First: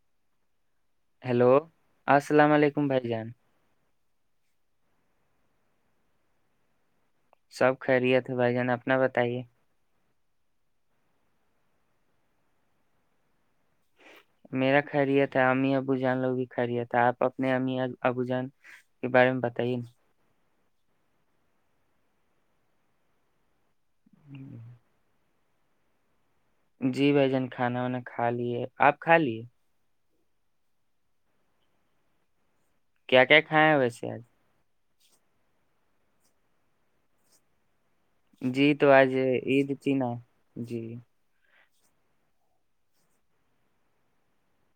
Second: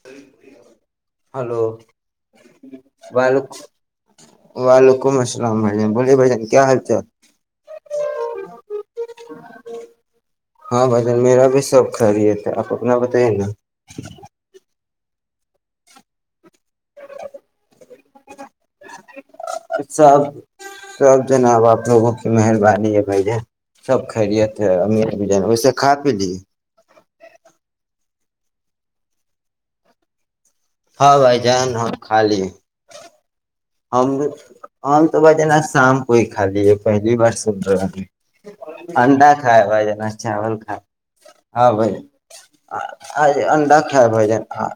sir [inaudible] hello hello السلام علیکم بھائی جان وال واللکم [unintelligible] السلام بھ جان بولیے بھائیان کیا حال چ ہے [unintelligible] سب خہریے تھے بھائی جان اپنا بتائیے خری ہے تھ آپ اپنا بتیں نا میرا خیریت ہے امی ابو جان لوگ کی خیریت ہے آپ اپنے ام ابو جان کے بارے میں بتائیے اچھاب [unintelligible] سب جناب آپ لوگوں کی مہربانی ہے بھائی ج سب خیریت ہے نا امیر م جایس سے کھ پی لیے [unintelligible] جی بھائی جان کھانا وانا کھا لیے آپ کھا لیے ہاں بھائی جان ہاں خالی ہے کیا کیا کھایا ہے ویسے آج اور تو بع ہے نا شام کوئی خالی ہے پہلی بار سبر جی تو آج انڈا کائے ب عید تھی جان نا چاول کائے جی ہاں بھن آج انڈا کائے بھ جن ہاں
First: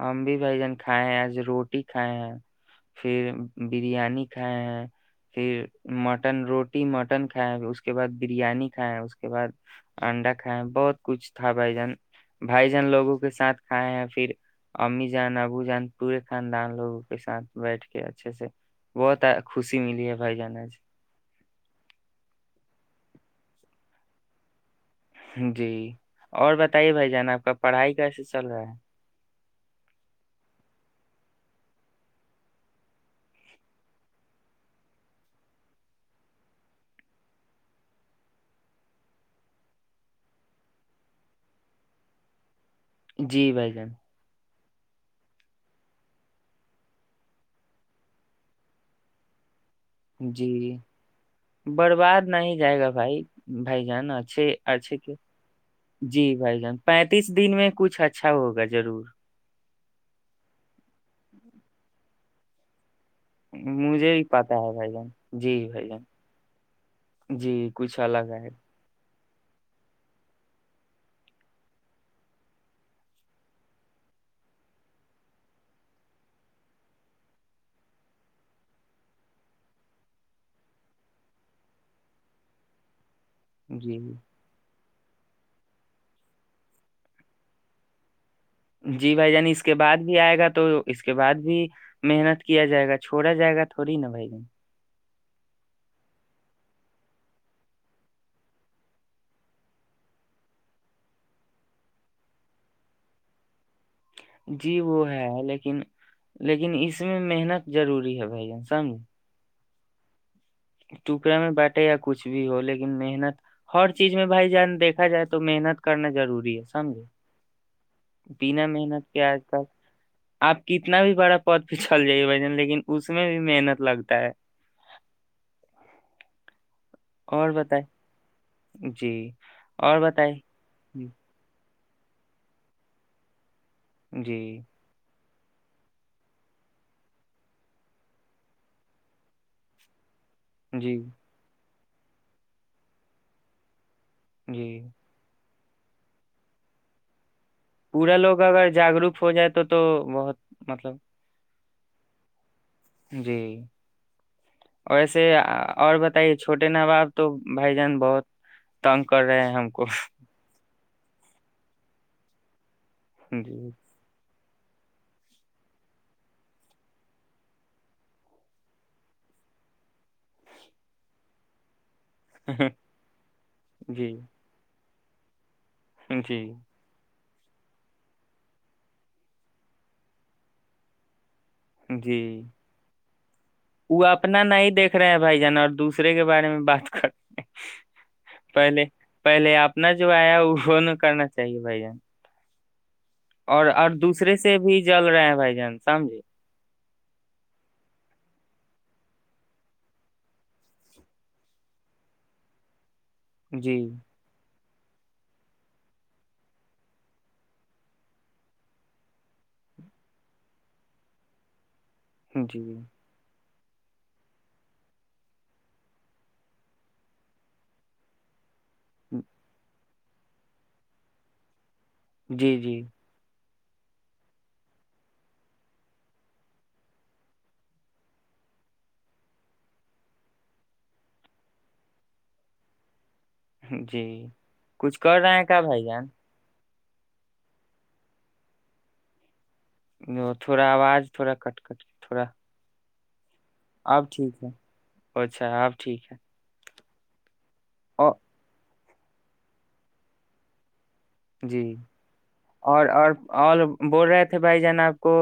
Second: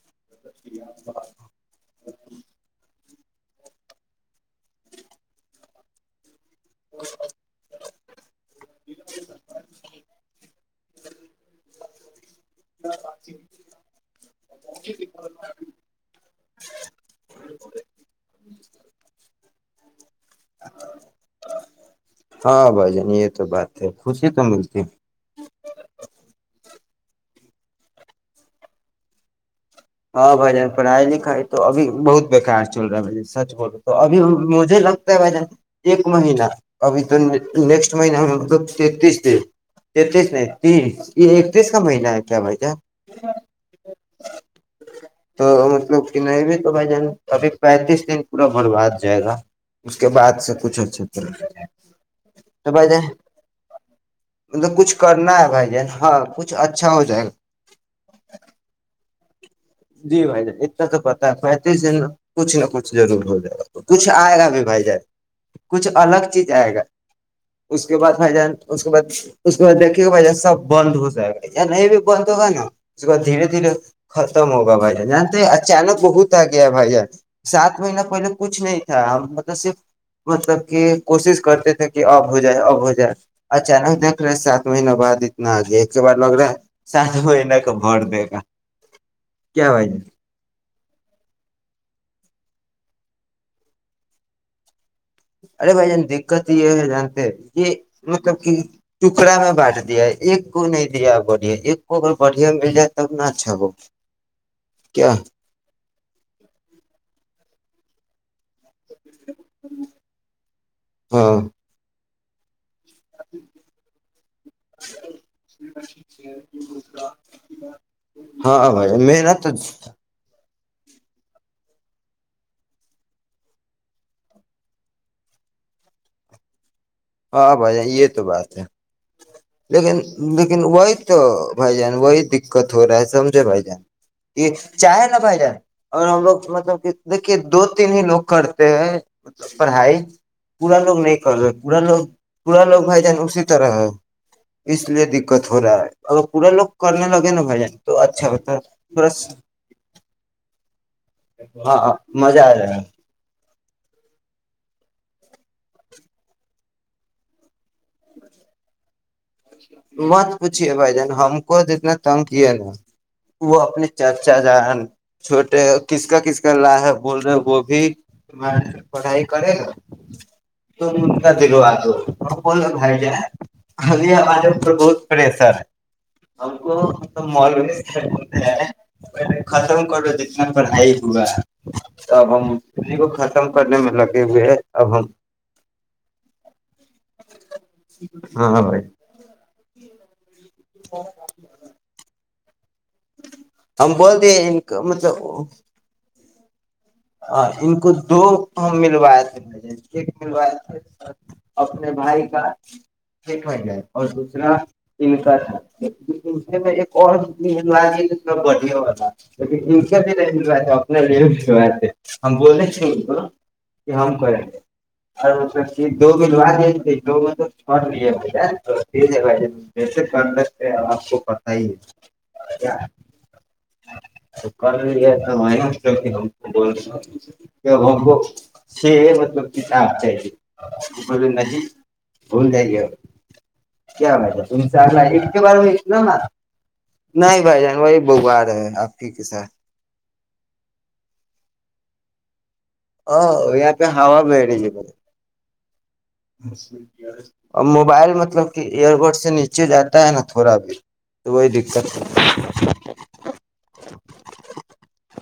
ہم بھی بھائی جان کھائے ہیں آج روٹی کھائے ہیں پھر بریانی کھائے ہیں پھر مٹن روٹ روٹی مٹن کھیں اس کے بعد بریانی کھائےیں اس کے بعد انڈا کھائےیں بہت کچھ تھا بھائی جان بھائی جان لوگوں کے ساتھ کھائے ہیں پھر امی جان ابو جان پورے خاندان لوگوں کے ساتھ بیٹھ کے اچھے سے بہت خوشی ملی ہے بھائی جان ہاں بھائی جان یہ تو بات ہے خوشی تو ملتی ہے جی اور بتائیے بھائی جان آ کا پڑھائی کیسے چل رہا ہے ہاں بھائی جان پڑھائی لکھائی تو ابھی بہت بیکار چل رہا ہے بھ ج سچ بولو تو ابھی مجھے لگتا ہے بھائی جان ایک مہین ابھی تو نیکسٹ مہین تینتیس د تینتیس نہیں تیس یہ اکتیس کا مہینہ ہے کیا بھائی جان جی بھائی جان تو مطلب کن میں تو بھائی جان ابھی پینتیس دن پورا برباد جائے گا اس کے بعد سے جی کچھ اچھا طرح برباد نہیں تو جائے گا جان بھائی بھائی جان اچھے مطلب کچھ اچھے کے کرنا ہے بھائی جان ہاں جی کچھ بھائی جان اچھا ہو جائے پینتیس دن میں کچھ اچھا ہوگا ضرور جی بھائی جان تو پتا متی س کچھ لوچھ ضرور ہو جائے گا کچھ مجھے ہی آئے گا پتا بھی ہے بھائی جان جی بھائی کچھ جان الگ چیز آئے گا جی اس کے کچھ بعد الگ بھائی ہے جان اس کے بعد اس کو دیکے گا بھ سب بند ہو جائے گا یا نہیں بھی بند ہوگا نا اس کو دھیرے دھیرے ختم ہوگا بھائی جانتے اچانک بہت آ گیا بھائی ج سات مہینہ پہلے کچھ نہیں تھا ہم مطلب صرف مطلب کہ کوشش کرتے تھے کہ آب ہو جائے اب ہو جائے جی اچانک دیکھ رہے ہیں سات مہینے بد ا ج ایک کے بع لگ رہا سات مہنے کا بھر دے گا جی بھائی جانی اس کیا کے بھائی بعد جان بھی آئے گا تو اس کے بعد بھی محنت کیا جائے گا چھوڑا جائے گا تھوڑی نا بھائی ج ارے بھائی جان دقت یہ ہے جانتے یہ مطلب کہ ٹکڑا میں بانٹ دیا ہے ایک کو نہیں دیا بڑھیا ایک کو اگر بڑھیا مل جائے تب نہ اچھا ہو جی وہ کیا ہے لیکن لیکن اس میں محنت ضروری ہے بھائی جین سمج ہ ٹکڑا میں بٹے آپ کچھ بھی ہو لیک محنت ہر چیز میں بھائی جان دیکھا جائے تو محنت کرنا ضروری ہے سمجھے بنا ہاں بھائی کے آج محنت کا آپ کتنا بھی بڑا پد پ چھل جائیے بھ جن لیکن اس میں بھی محنت لگتا ہے اور ہاں بتائیں بھائیان یہ تو بات ہے جی اور لیکن بتائیں لیکن وہی جی تو بھائی جان وہی دقت ہو رہا ہے سمجھے بھائی جان جی یہ چائے نہ پائ جے اور ہم لوگ مطلب کہ دیکھیے دو تین ہی لوگ کرتے ہیں ملب پڑھائی پورا جی لوگ نہیں کر سک پورا لوگ پورا لوگ بھائی جان اسی طرح ہے جی اس لیئے دقت ہو رہا ہے اگر پورا لوگ کرنے لگے نا بھائی جان تو پورا اچھا لوگ ہوتا اگر تھوڑا جاگروک ہو جائے تو تو بہت مطلب ہاںاں مزہ آ جائے گا جی ویسے اور بتائیے چھوٹے ن باپ تو بھائی جان بہت تنگ کر رہے ہیں ہم کو مت پوچھیے بھائی جان ہم کو جتنا تنگ ہے نا وہ اپنے چرچ اچا جان چھوٹے کس کا کس کا لا ہے بول رہے وہ بھی ت پڑھائی کرے گا تم ان کا دلو ہو پر بائی جائے خ جی جی آج بہت بڑے سر ہیں جی آب کو م بھی ختم کرو جتنا پڑھائی ہوا تو جی اب ہم اسی کو ختم کرنے میں وہ لگے اپنا ہوئے ہے نہیں دیکھ اب ہم رہے بھائی جان اور دوسرے کے بارے میں بات کر رہے ہاں بھائی پہلے پہلے آپ تنا جوب آیا ہو سون کرنا چاہیے بھائی جان اور اور ہم بول دوسرے دیے سے ان بھی کو جل رہے ہیں بھائی جان سمجھے ہ ان کو دو ملوائے تھے ایک ملوائے تھے اپنے بھائی کا پٹھ جی جائے اور دوسرا ان کا تھا ایک اورلو بیا والا لیکن ان کے بھی نہیں ملوائےےے اپنے لیے ملوائے تھے ہماں جی بولنے بلا کہ ہم کریں گے اور دو ملو ج دو میں تو چھے تو ٹیک ہے بھے کیسے کر لکتے آپ کو پت ہی ہے جی جی شکر بھینا مطلب کتا ن بھول جائی گے کیا جی ہو تم کچھ چگلہ کر ایک رہے کے ہیں بار کیا بھائی مسنا جان ن نہیں بھائی جان وہی بوار ہے آپ کے کےساتھ وہ تھوڑا آواز تھوڑا کٹ کٹ کے تھوڑا ہاں وہ پہ ہا اب ٹھیک ہے بیھے بے اچھا اب ٹھیک ہے مس کیا اور موبائل او مطلب کہ ایئر پورٹ سے نیچے جاتا ہے نا تھوڑا بھی تو وہی جی دقت ہے اور اور اور بول رہے تھے بھائی جان آپ کو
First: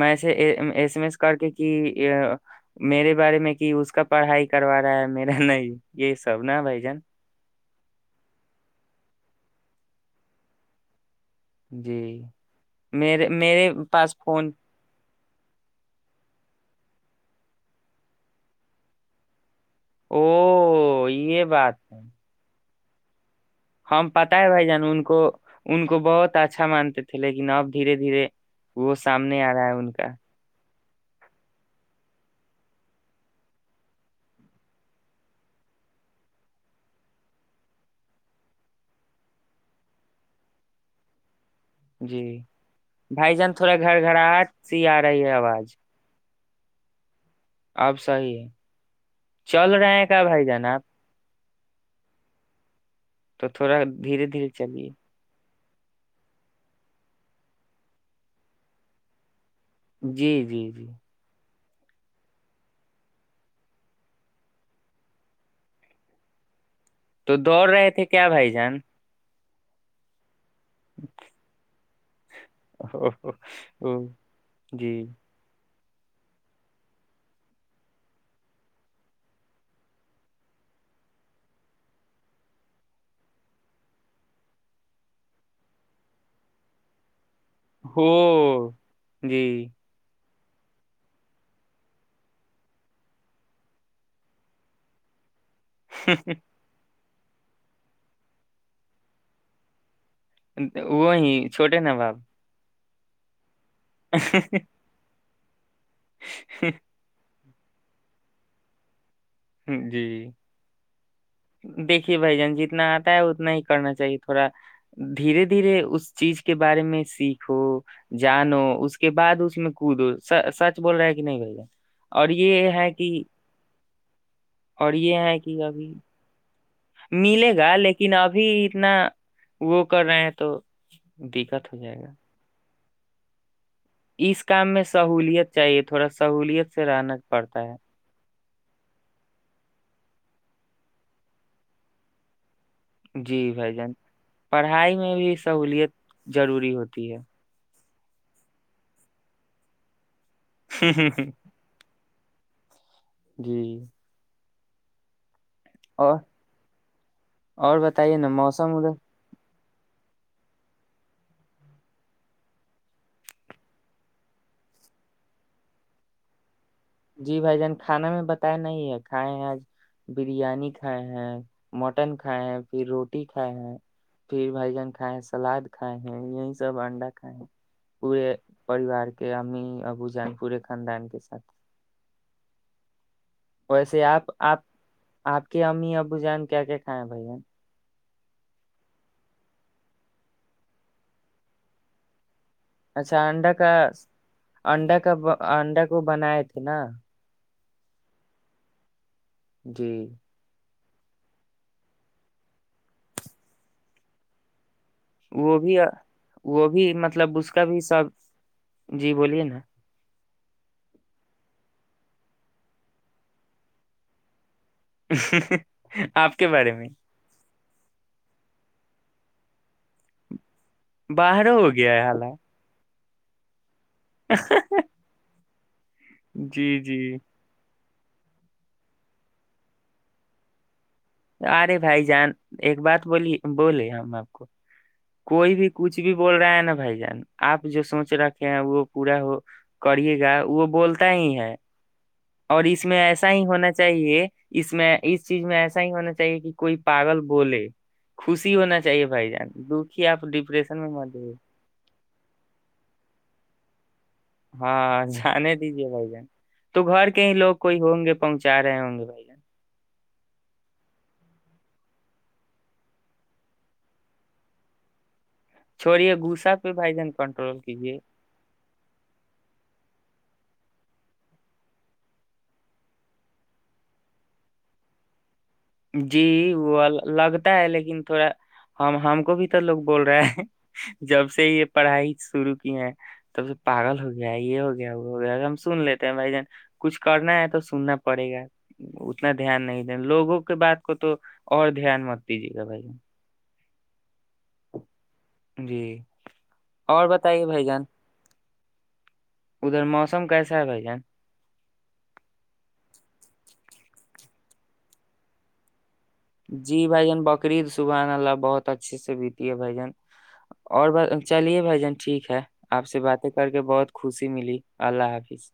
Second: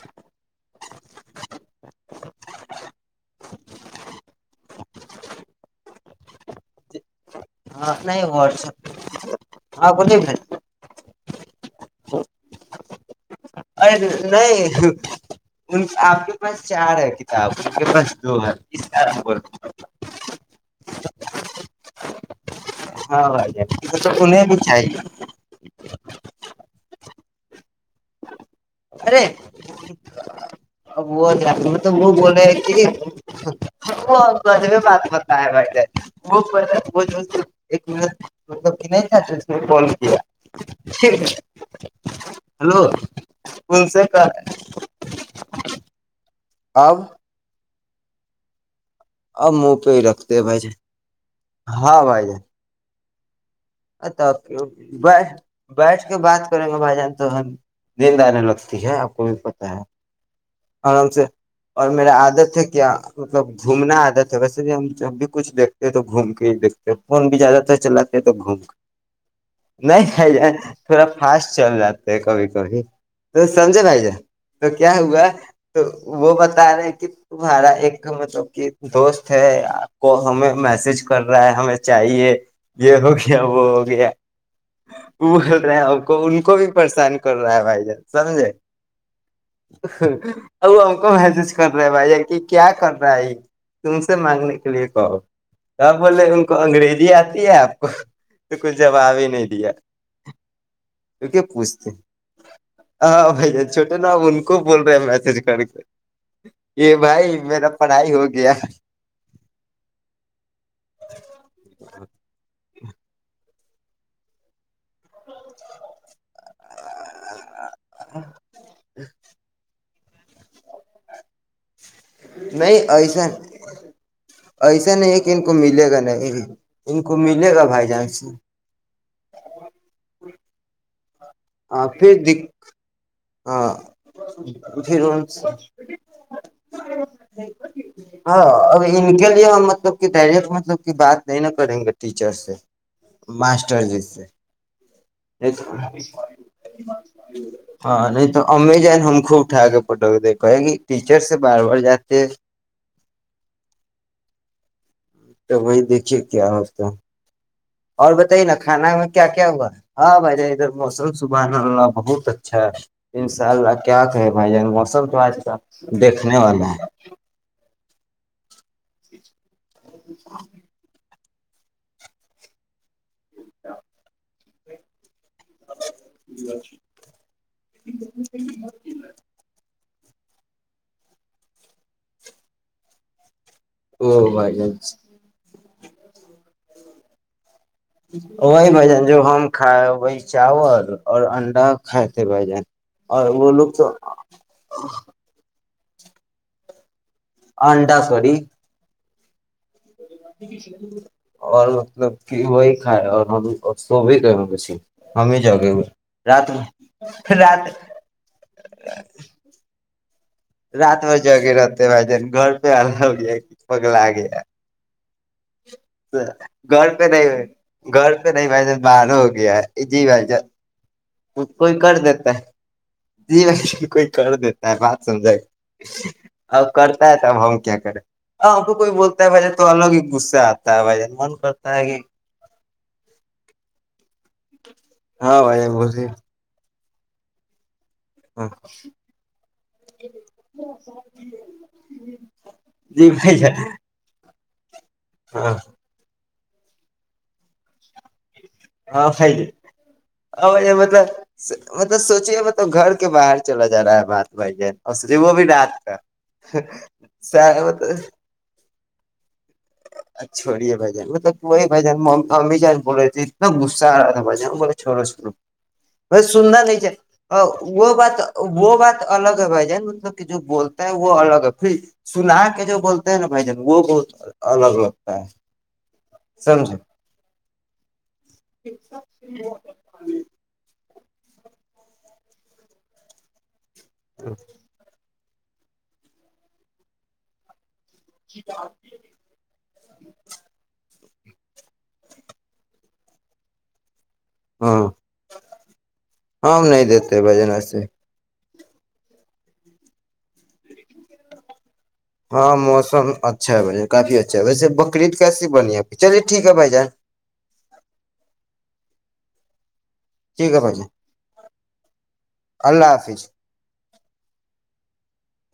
میں سے ایس ایم ایس کر کے کہ میرے بارے میں کہ اس کا پڑھائی کروا رہا ہے نہیں یہی سب نا بھائی جان ہاں نہیں واپ ہاں کو جی میرے میرے ا پاس فون نہیں آپ کے پاس چار ہے کتاب ان کے پاس دو ہے اس او یہ بات ہے ہاں آ ہم پتاہ ہے بھائی جان ان کو ان کو بہت اچھا مانتے تھے لیکن آب دھیرے دھیرے وہ سامنے آ رہا ہے ان کا ا وہ ج مب وہ بولے کہ وہے بات بتا ہے بھائی ج وہب نہیں ج کال کیایک جی بھائی جان تھوڑا ان گھر سے گھراہٹ سی آ رہی ہے آواز آب آپ صیح ہے اب چل منہ پہ رہے ہی ہیں کیا رکھتے بھائی جان جے آپ ہاں بھائی ج [unintelligible] تو تھوڑا اچھا دھیرے دھیرے اوکےک چلیے بائے [unintelligible] بیٹھ کے بات کریں گے بھائی جان تو ہم نیند آنے لگتی ہے آپ کو بھی پ [unintelligible] جی جی جی [unintelligible] اوررام سے اور میرا عادت ہے کیا مطلب گھومنا عادت ہے ویسے بھی ہم جب بھی کچھ دیکھتے ہیں تو گھوم کے ہی دیکھتے [unintelligible] پ فون تو بھی زیادہ دوڑ تر رہے تھے چلاتے ہیں کیا تو بھائی گھوم کر جان [unintelligible] نہیں نہیں ج [unintelligible] تھوڑا فاسٹ چل جاتا [unintelligible] ایک کا و او ہو، [inaudible] تو سمجے بھائی او، جا تو جی کیا ہوا [unintelligible] تو وہ بتا رہے ہیں کہ تمہارا ایک مطلب کہ دوست ہے آپ کو ہمیں میسج کر رہا ہے ہمیں چاہیے یہ ہو گیا وہ ہو گیا وہ بول رہے ہیں آ کو ان کو بھی پریشان [unintelligible] کر رہا ہےے سمجے ہو جی [unintelligible] ا وہ ہم کو محسج کر رہے ہے بھائی کہ کیا کر رہا ہے تم سے مانگنے کے لیے کہو [unintelligible] ہ بولے ان کو انگریزی آ [unintelligible] آپ کو [unintelligible] تو کچھ جواب ہی نہیں دیا وہ ہی چھوٹے نا بااب [unintelligible] ہ جائے [inaudible] چھوٹے نا ان کو بول رہے ہیں میت [unintelligible] سی [inaudible] یہ بھائی [inaudible] میرا پڑھائی ہو گیا [unintelligible] ہ جی دیکھیے بھائی جان ج [unintelligible] جتنا آتا ہے اتنا ہی کرنا چاہیے تھوڑا دھیرے دھیرے اس چیز کے بارے میں سیکھ [unintelligible] جانو اس کے بعد اس میں [unintelligible] کود سچ بول رہا ہے کہ نہیں بھائی [unintelligible] اور یہ نہیں ہے کہ ایسا ایسا اور نہیں یہ ہے کہ ان کو ملے ابھی گا نہیں ان کو ملے گا بھائی جان لیکن سے ابھی پھر اتنا وہ کر رہے ہیں تو [unintelligible] دقت ہو جائے گا [inaudible] و [inaudible] اس کام میں سہوولت چاہیے تھوڑا سہولیت سے [unintelligible] رہنا پڑتا ہے ہاں ا ان کے لیے ہم مطلب کہ ڈائریکٹ مطلب بات نہیں ن کریں گے ٹیچر سے [unintelligible] جی بھائی ماسٹر جان جی سے پڑھائی میں بھی سہولت ضروری ہوتی ہے ہاں نہیں تو ام جائ ہم خوب ٹا گے پٹک دیک کہے گی ٹیچر سے بار بار جات ج [inaudible] جی [unintelligible] توب وہیں دیکھیے اور کیا ہوتا اور بتائیے نا کھانا میں کیا کیا ہوا ہاں بھائی جان ادھر موسم سبحانا بہت اچھا ہے ان شاء اللہ کیا کہے بھائی جان موسم تو آج کا دیکھنے والا ہے پتا نہیں ہے کھائے ہیں آج بریانی کھائے ہیں مٹن کھائے ہیں پھر روٹی کھائے ہیں پھر بھائی جان کھائے سلاد کھائے ہیں یہی سب انڈا کائے ہیں پورے پریوار کے امی اب جان پورے خاندان کے ساتھ [unintelligible] ویسے آپ او بھائی آپ جان آپ کے امی ابو جان کیا کیا ہاں بھائی جین [unintelligible] وہی بھ جان جو ہم کھائے وہی چاول اور انڈا کھات تھ بھ جان اچھا اور وہ انڈا کا لوگ تو انڈا کا انڈا کا [unintelligible] وہ بنائے تھے نا [unintelligible] آڈا سور [unintelligible] جی [unintelligible] اور مطلب کہ وہی کھائے اور ہم سو بھی کر مش وہ بھی وہ بھی مطلب اس کا رات بھی سب جی بولیے نا رات بھر ج کےے رہتے بھائی جان گھر پہ آ ہو ک پگلا آ گیا ا گھر پہ نہیں ہوئے گھر تو نہیں بھائی جب باہر ہو گیا ہے جی بھائی جب باہر ہو گیا ہے حال ہے جی ر کوئی کر دیتا ہے بات سمجھائے گ جی اب جی کرتا ہے تو اب ہم کیا کریں ہاں کو کوئی بولتا ہے بھائی تو الگ ہی غصہ آتا ہے بھائی من کرتا ارے ہے کہ بھائی جان ایک بات بولی بولے ہم آپ کو ہاں کوئی بھائی بھی بس کچھ بھی بول رہا نا بھائی جان آ جو سمجھ رکھے ہیں وہ پورا ہو کرے گا وہ بولتا ہی ہے اور اس میں جی ایسا بھائی ہی جان ہونا چاہیے اس میں اس چیز ہاں میں ہونا چاہیے کہ کوئی پاگل بولے خوشی ہونا چاہیے ہاں بھائی جان ج دکھی آپ ہ ڈپریشن میں مطلب مت ہوئے مطلب سوچیے ملب گھر کے باہر چلا جا رہا ہے بات بھائی جان ہاں اور سوچے وہ بھی جانے رات دیجیے کا بھائی جن تو گھر کے ہی لوگ کوئی ہوں گے پہنچا رہے ہوں گے بھ گ ا چھڑی ہے بھائی جان مطلب کوئی بائی جان امی جان بول رہے تھے اتنا غصہ آ رہا تھا بھائی جان بولے چھورو سوو چھوڑیے ب غصہ سننا پہ نہیں چ بھائی جان کنٹرول وہ کیجیے بات وہ بات الگ ہے ب جائے مطب جو بولتا ہیں وہ الگ ہے پھر سنا کے جو بولتے ہیں نا بھائی جن وہ بہت الگ الگ لگتا ہے جی سمجھے وہ الگ ہے لیکن تھوڑا ہم ہم کو بھی تو لوگ بول رہے ہیں جب سے یہ پڑھائی شروع کی ہے تب سے پاگل ہو گیا ہے یہ ہو گیا وہ ہو گیا ہم سن لیتے ہیں بھائی جان کچھ کرنا ہے تو سننا پڑے گا اتنا دھیان نہیں دیںین لوگوں کو کو تو اور دھیان مت دیجیے گا بھائی ہاں جی ہم نہیں اور دیتے بتائیے بجن ای بھائی سے جان ادھر موسم کیسا ہے بھائی جان ہاں موسم اچھا ہے ب کافی اچھا ہے ویسے بکرعید کیسی بنی ہے چلیے ٹھیک ہے جی بھائی جان بقرعید سبحان اللہ بہت اچھے سے بیتی ہے بائی جان ٹھیک ہے بھائی جان اور ب چلیے بھائی جان ٹھیک ہے اللہ آپ سے حافظ باتیں کر کے بہت خوشی ملی اللہ حافظ اس